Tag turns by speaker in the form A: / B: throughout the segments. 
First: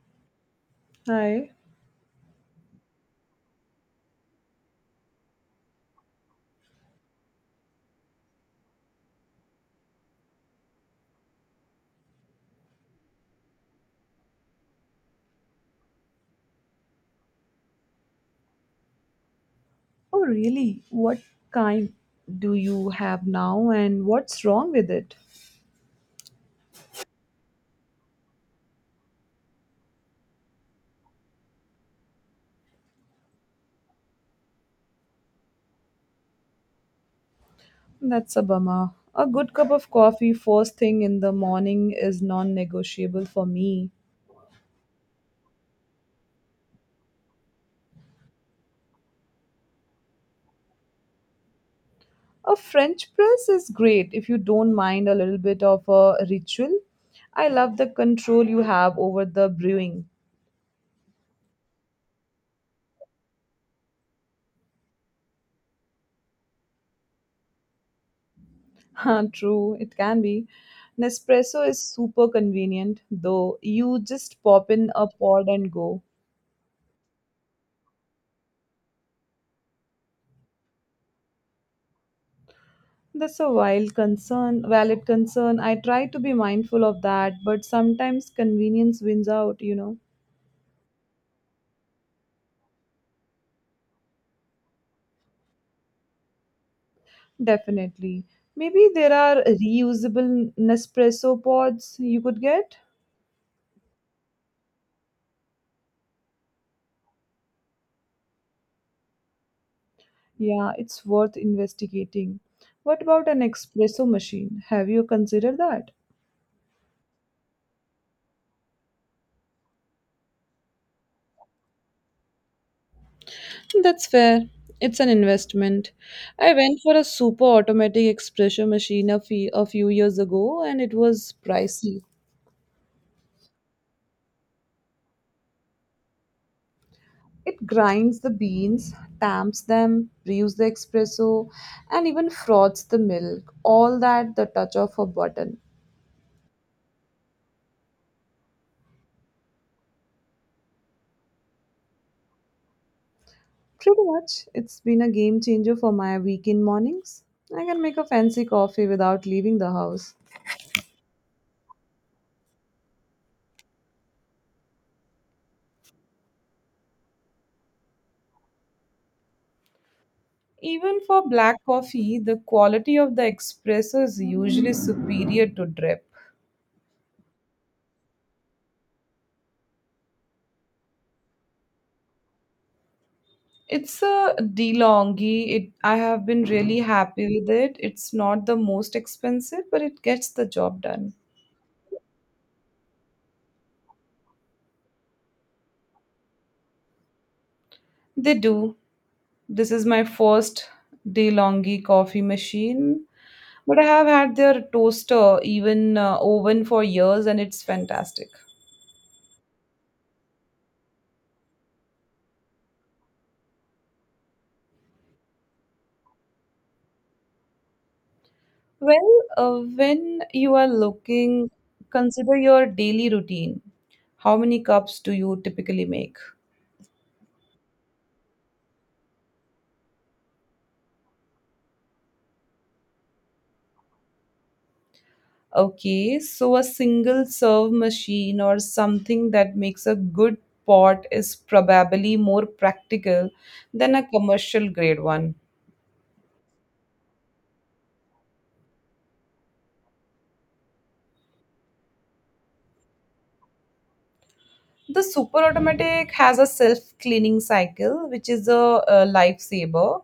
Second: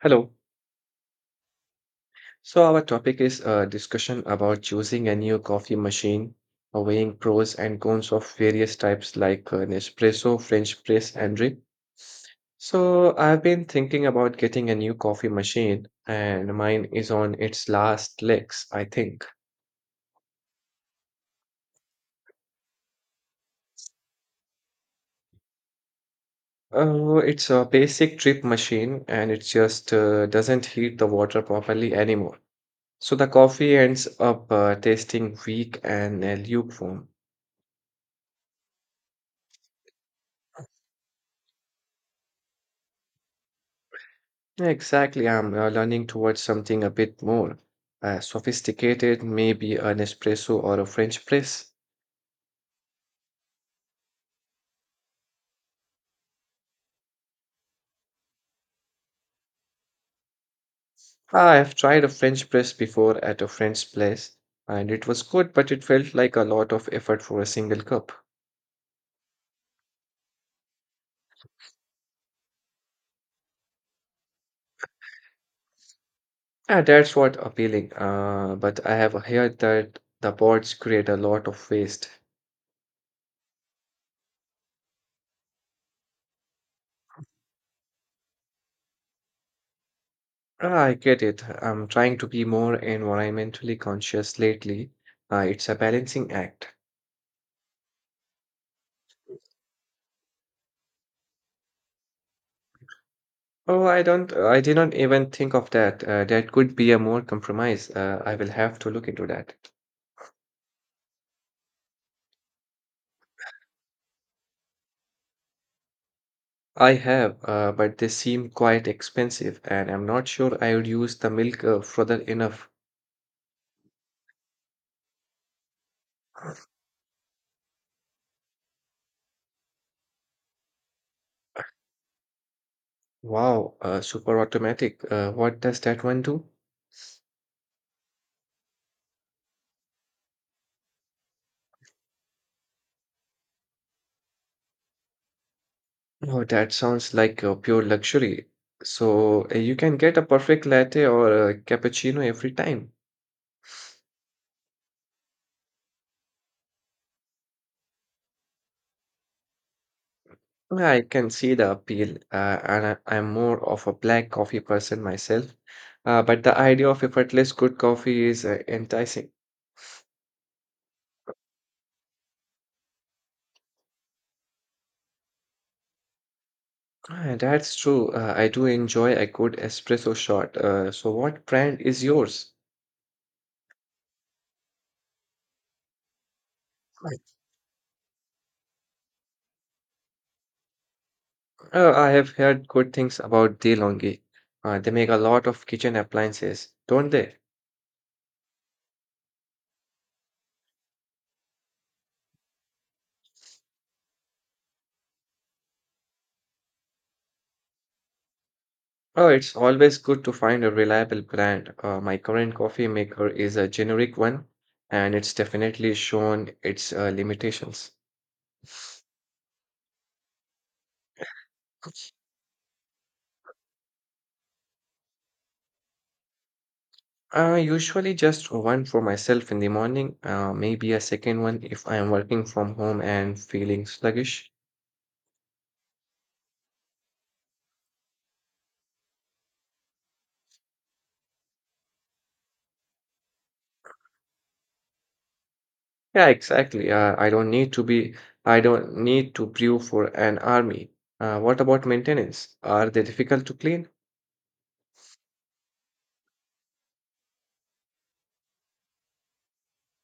A: Hello.
B: Hi.
A: So our topic is a discussion about choosing a new coffee machine, weighing pros and cons of various types like Nespresso, French press, and drip. So I've been thinking about getting a new coffee machine, and mine is on its last legs, I think.
B: Oh, really? What kind do you have now, and what's wrong with it?
A: It's a basic drip machine, and it just doesn't heat the water properly anymore. So the coffee ends up tasting weak and lukewarm.
B: That's a bummer. A good cup of coffee first thing in the morning is non negotiable for me.
A: Yeah, exactly. I'm learning towards something a bit more sophisticated, maybe an espresso or a French press.
B: A French press is great if you don't mind a little bit of a ritual. I love the control you have over the brewing.
A: I have tried a French press before at a friend's place, and it was good, but it felt like a lot of effort for a single cup.
B: Huh, true, it can be. Nespresso is super convenient, though. You just pop in a pod and go.
A: Yeah, that's what appealing. But I have heard that the pods create a lot of waste.
B: That's a wild concern, valid concern. I try to be mindful of that, but sometimes convenience wins out,
A: Ah, I get it. I'm trying to be more environmentally conscious lately. It's a balancing act.
B: Definitely. Maybe there are reusable Nespresso pods you could get.
A: Oh, I did not even think of that. That could be a more compromise. I will have to look into that.
B: Yeah, it's worth investigating. What about an espresso machine? Have you considered that?
A: I have, but they seem quite expensive, and I'm not sure I would use the milk further enough.
B: That's fair. It's an investment. I went for a super automatic espresso machine a few years ago, and it was pricey.
A: Wow, super automatic. What does that one do?
B: It grinds the beans, tamps them, brews the espresso, and even froths the milk, all that at the touch of a button.
A: Oh, that sounds like pure luxury. So you can get a perfect latte or a cappuccino every time.
B: Pretty much, it's been a game changer for my weekend mornings. I can make a fancy coffee without leaving the house.
A: Yeah, I can see the appeal, and I'm more of a black coffee person myself. But the idea of effortless good coffee is enticing.
B: Even for black coffee, the quality of the espresso is usually superior to drip.
A: Ah, that's true. I do enjoy a good espresso shot. So, what brand is yours?
B: It's a DeLonghi. It I have been really happy with it. It's not the most expensive, but it gets the job done.
A: I have heard good things about DeLonghi. They make a lot of kitchen appliances, don't they?
B: They do. This is my first DeLonghi coffee machine, but I have had their toaster, even oven for years, and it's fantastic.
A: Oh, it's always good to find a reliable brand. My current coffee maker is a generic one, and it's definitely shown its limitations.
B: Well, when you are looking, consider your daily routine. How many cups do you typically make?
A: Usually just one for myself in the morning, maybe a second one if I am working from home and feeling sluggish.
B: Okay, so a single serve machine or something that makes a good pot is probably more practical than a commercial grade one.
A: Yeah, exactly. I don't need to brew for an army. What about maintenance? Are they difficult to clean?
B: The super automatic has a self cleaning cycle, which is a lifesaver,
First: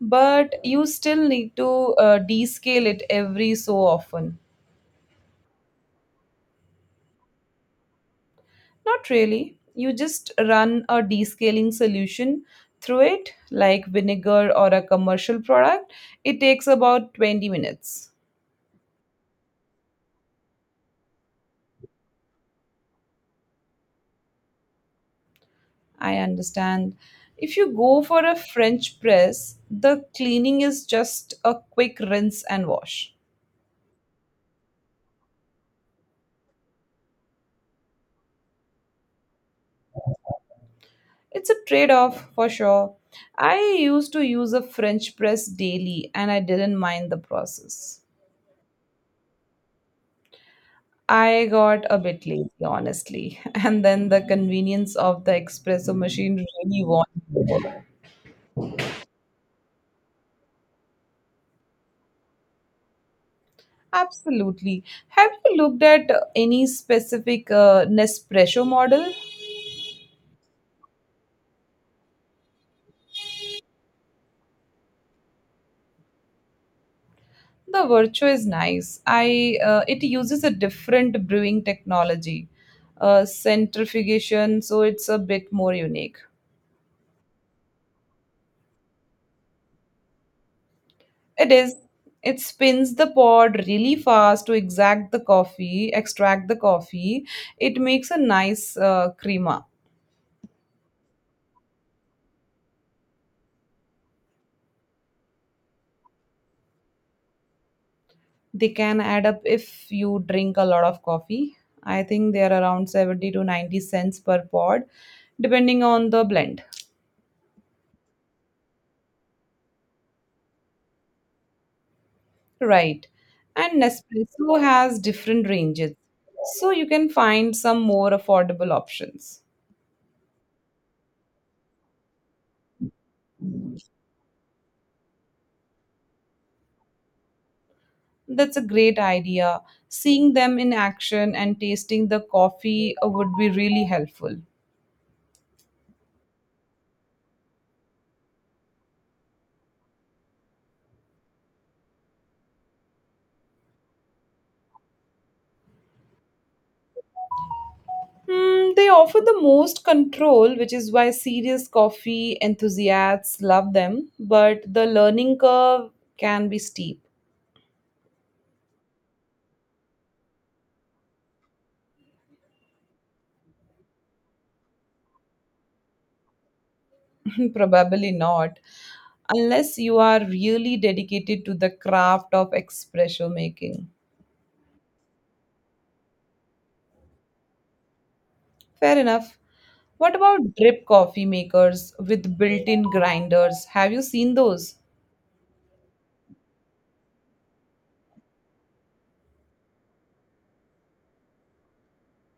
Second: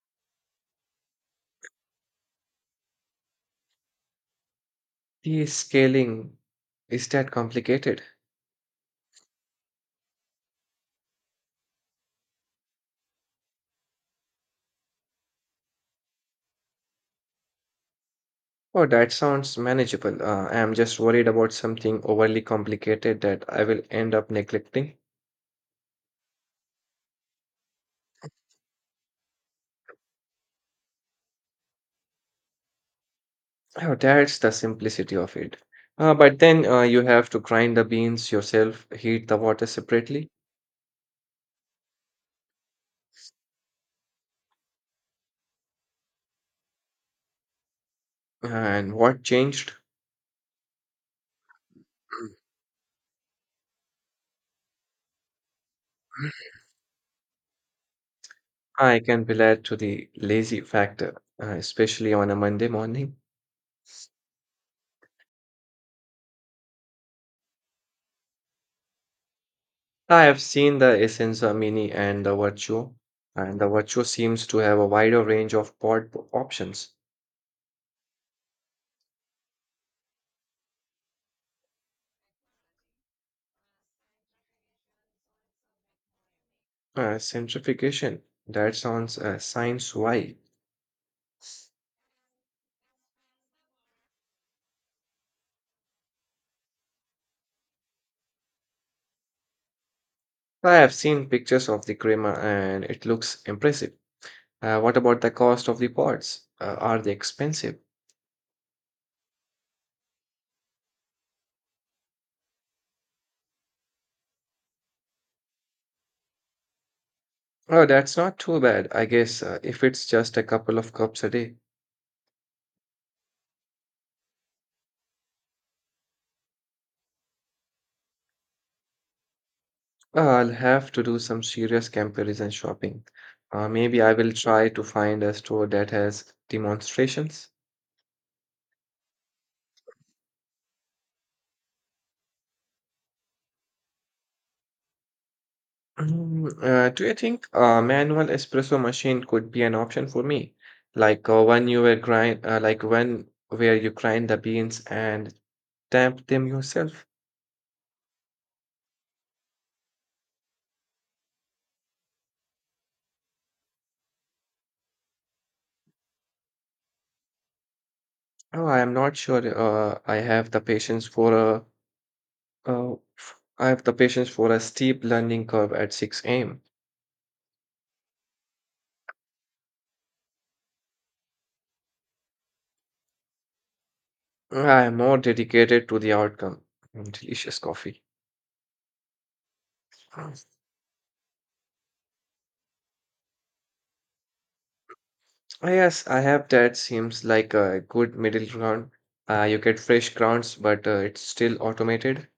B: but you still need to descale it every so often.
A: The scaling, is that complicated?
B: Not really. You just run a descaling solution through it, like vinegar or a commercial product. It takes about 20 minutes.
A: Oh, that sounds manageable. I am just worried about something overly complicated that I will end up neglecting.
B: I understand. If you go for a French press, the cleaning is just a quick rinse and wash.
A: Oh, that's the simplicity of it. But then you have to grind the beans yourself, heat the water separately.
B: It's a trade off for sure. I used to use a French press daily, and I didn't mind the process.
A: And what changed?
B: I got a bit lazy, honestly. And then the convenience of the espresso machine really won.
A: I can relate to the lazy factor, especially on a Monday morning.
B: Absolutely. Have you looked at any specific Nespresso model?
A: I have seen the Essenza Mini and the Virtuo seems to have a wider range of pod options.
B: The Virtuo is nice. I it uses a different brewing technology, centrifugation, so it's a bit more unique.
A: Centrifugation, that sounds science why.
B: It is. It spins the pod really fast to exact the coffee, extract the coffee. It makes a nice crema.
A: I have seen pictures of the crema and it looks impressive. What about the cost of the pods? Are they expensive?
B: They can add up if you drink a lot of coffee. I think they are around 70 to 90 cents per pod, depending on the blend.
A: Oh, that's not too bad, I guess, if it's just a couple of cups a day.
B: Right. And Nespresso has different ranges, so you can find some more affordable options.
A: I'll have to do some serious comparison shopping. Maybe I will try to find a store that has demonstrations.
B: That's a great idea. Seeing them in action and tasting the coffee would be really helpful.
A: Mm, do you think a manual espresso machine could be an option for me? Like one where you grind the beans and tamp them yourself?
B: Hmm, they offer the most control, which is why serious coffee enthusiasts love them, but the learning curve can be steep.
A: Oh, I am not sure Uh, I have the patience for a steep learning curve at 6 a.m.
B: Probably not, unless you are really dedicated to the craft of espresso making.
A: I am more dedicated to the outcome. Mm, delicious coffee.
B: Fair enough. What
A: Mm.
B: about drip coffee makers with built in grinders? Have you seen those?
A: Ah, yes, I have that. Seems like a good middle ground. You get fresh grounds, but it's still automated.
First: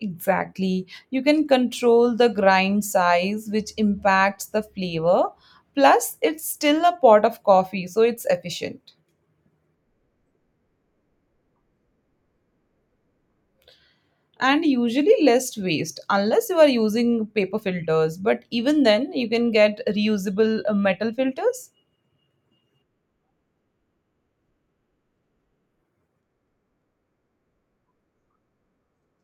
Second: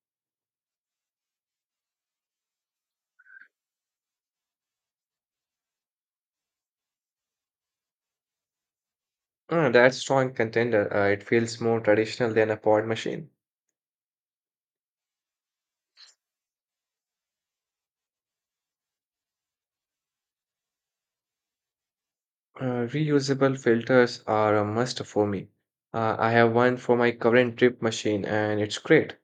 B: Exactly. You can control the grind size, which impacts the flavor. Plus, it's still a pot of coffee, so it's efficient.
A: That's strong contender. It feels more traditional than a pod machine.
B: And usually less waste, unless you are using paper filters. But even then, you can get reusable metal filters.
A: Reusable filters are a must for me. I have one for my current drip machine, and it's great.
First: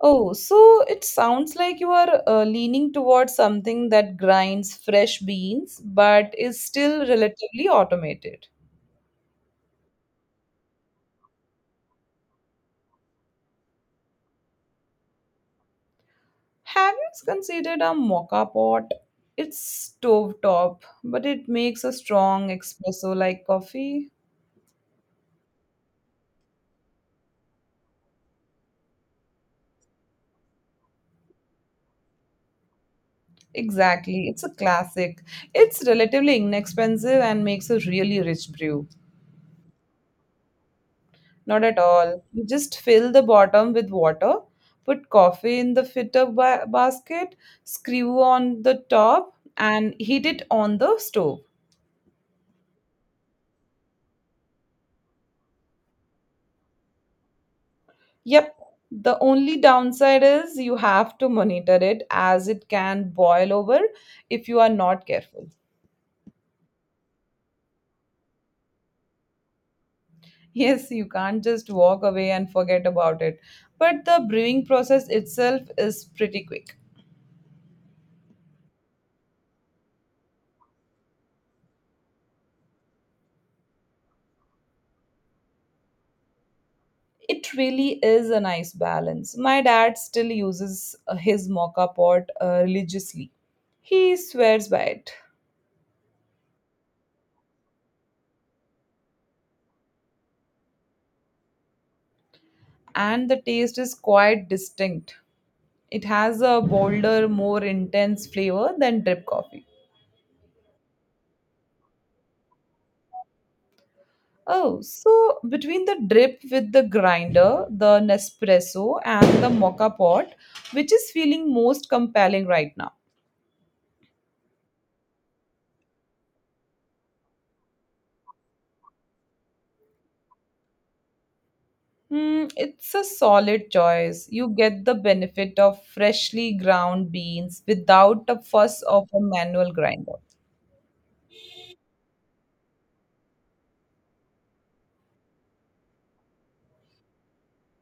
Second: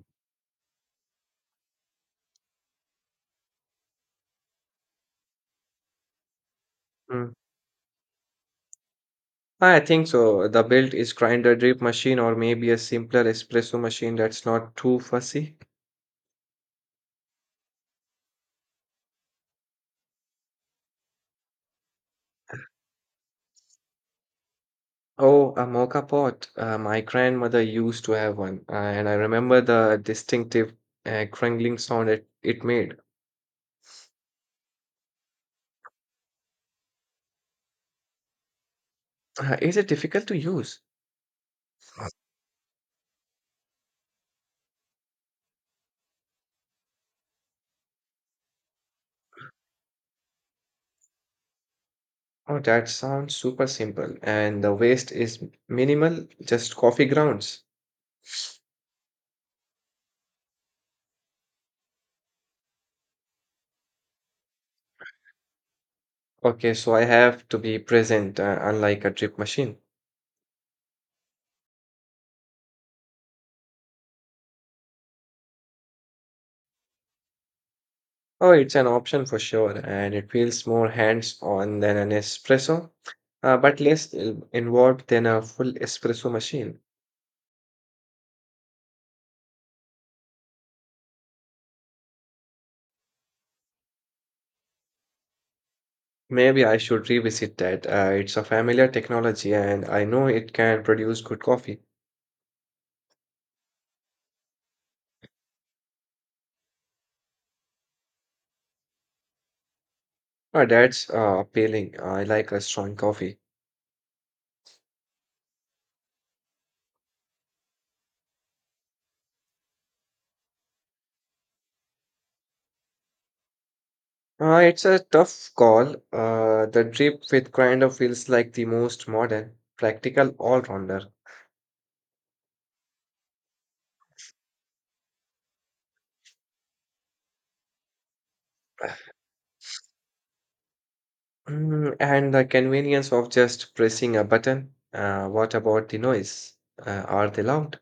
B: Oh, so it sounds like you are leaning towards something that grinds fresh beans, but is still
A: Mm,
B: relatively automated.
A: I think so. The build is grinder drip machine or maybe a simpler espresso machine that's not too fussy.
B: Have you considered a mocha pot? It's stovetop, but it makes a strong espresso like coffee.
A: Oh, a mocha pot. My grandmother used to have one, and I remember the distinctive crunkling sound it made.
B: Exactly, it's a classic. It's relatively inexpensive and makes a really rich brew.
A: Is it difficult to use?
B: Not at all. You just fill the bottom with water, put coffee in the fitter basket, screw on the top, and heat it on the stove.
A: Oh, that sounds super simple, and the waste is minimal, just coffee grounds.
B: Yep. The only downside is you have to monitor it, as it can boil over if you are not careful.
A: Okay, so I have to be present, unlike a drip machine.
B: Yes, you can't just walk away and forget about it. But the brewing process itself is pretty quick.
A: Oh, it's an option for sure, and it feels more hands-on than an espresso, but less involved than a full espresso machine.
B: It really is a nice balance. My dad still uses his mocha pot religiously. He swears by it.
A: Maybe I should revisit that. It's a familiar technology, and I know it can produce good coffee.
B: And the taste is quite distinct. It has a bolder, more intense flavor than drip coffee.
A: That's appealing. I like a strong coffee.
B: Oh, so between the drip with the grinder, the Nespresso, and the mocha pot, which is feeling most compelling right now?
A: It's a tough call. The drip with grinder feels like the most modern, practical all-rounder.
B: Hmm, it's a solid choice. You get the benefit of freshly ground beans without the fuss of a manual grinder.
A: Mm, and the convenience of just pressing a button. What about the noise? Are they loud?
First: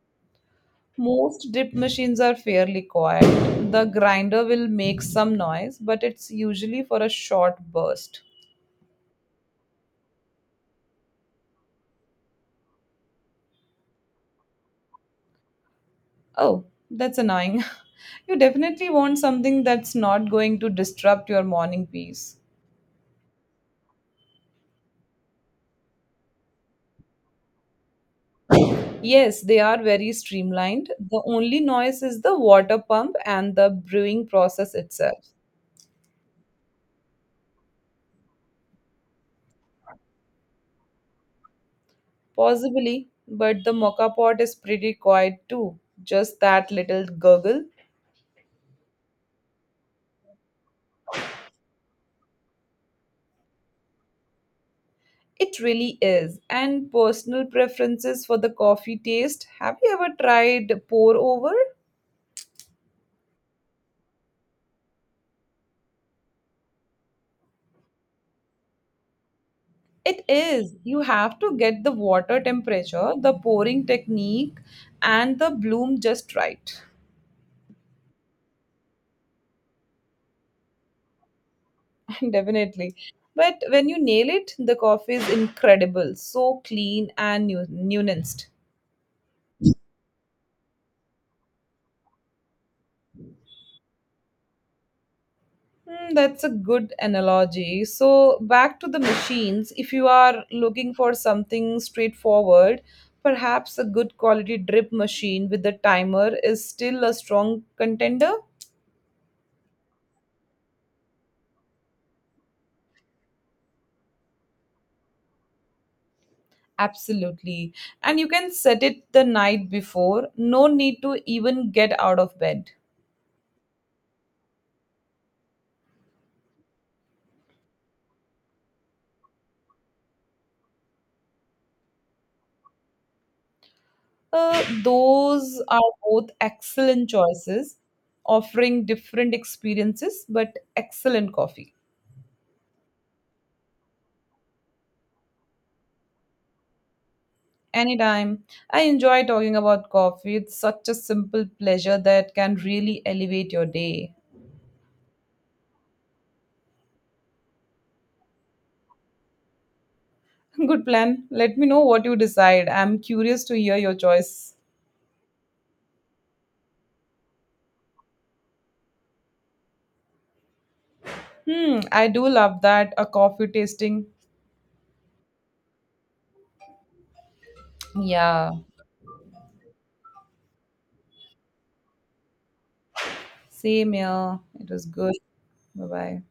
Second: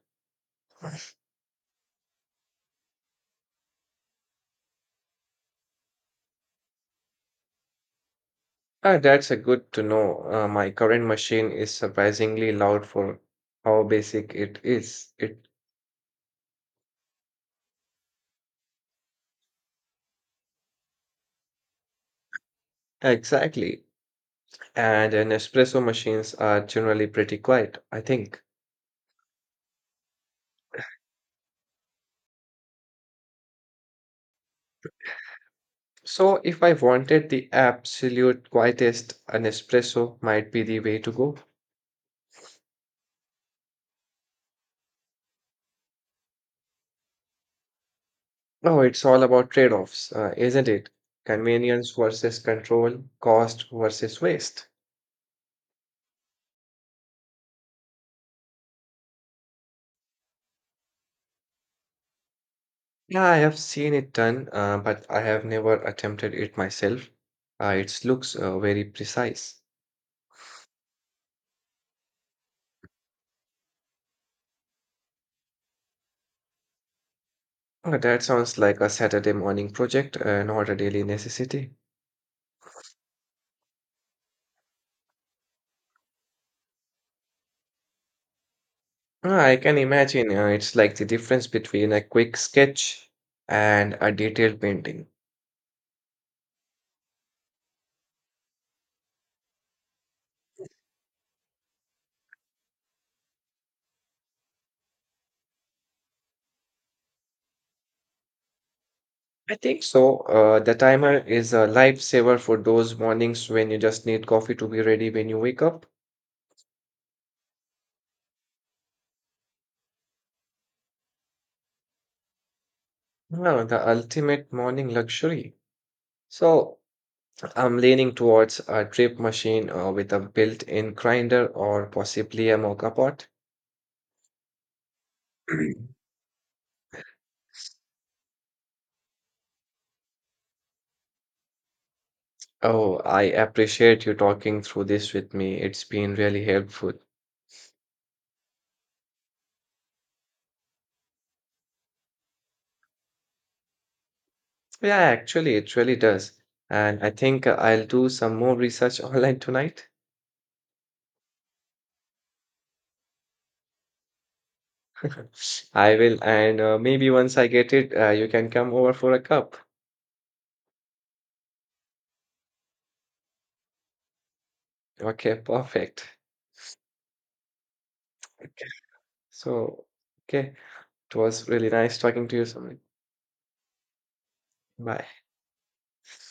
B: Most drip machines are fairly quiet. The grinder will make some noise, but it's usually for a short burst.
A: Ah, that's a good to know. My current machine is surprisingly loud for how basic it is. It
B: Oh, that's annoying. You definitely want something that's not going to disrupt your morning peace.
A: exactly. And an espresso machines are generally pretty quiet, I think.
B: Yes, they are very streamlined. The only noise is the water pump and the brewing process itself.
A: So if I wanted the absolute quietest, an espresso might be the way to go.
B: Possibly, but the mocha pot is pretty quiet too. Just that little gurgle.
A: No, it's all about trade-offs, isn't it? Convenience versus control, cost versus waste.
B: It really is. And personal preferences for the coffee taste. Have you ever tried pour over?
A: Yeah, I have seen it done, but I have never attempted it myself. It looks very precise.
B: It is. You have to get the water temperature, the pouring technique, and the bloom just right.
A: That sounds like a Saturday morning project, not a daily necessity.
B: Definitely. But when you nail it, the coffee is incredible, so clean and nuanced.
A: I can imagine it's like the difference between a quick sketch and a detailed painting.
B: Hmm, that's a good analogy. So, back to the machines. If you are looking for something straightforward, perhaps a good quality drip machine with a timer is still a strong contender.
A: I think so. The timer is a lifesaver for those mornings when you just need coffee to be ready when you wake up.
B: Absolutely. And you can set it the night before. No need to even get out of bed.
A: No, the ultimate morning luxury. So I'm leaning towards a drip machine with a built-in grinder or possibly a mocha pot.
B: Those are both excellent choices, offering different experiences, but excellent coffee.
A: Oh, I appreciate you talking through this with me. It's been really helpful.
B: Anytime. I enjoy talking about coffee. It's such a simple pleasure that can really elevate your day.
A: Yeah, actually, it really does. And I think I'll do some more research online tonight.
B: Good plan. Let me know what you decide. I'm curious to hear your choice.
A: I will. And maybe once I get it, you can come over for a cup.
B: Hmm, I do love that. A coffee tasting.
A: Okay, perfect.
B: Yeah.
A: Okay. So, okay. It was really nice talking to you, Samir.
B: Same here. It was
A: Bye.
B: good. Bye bye.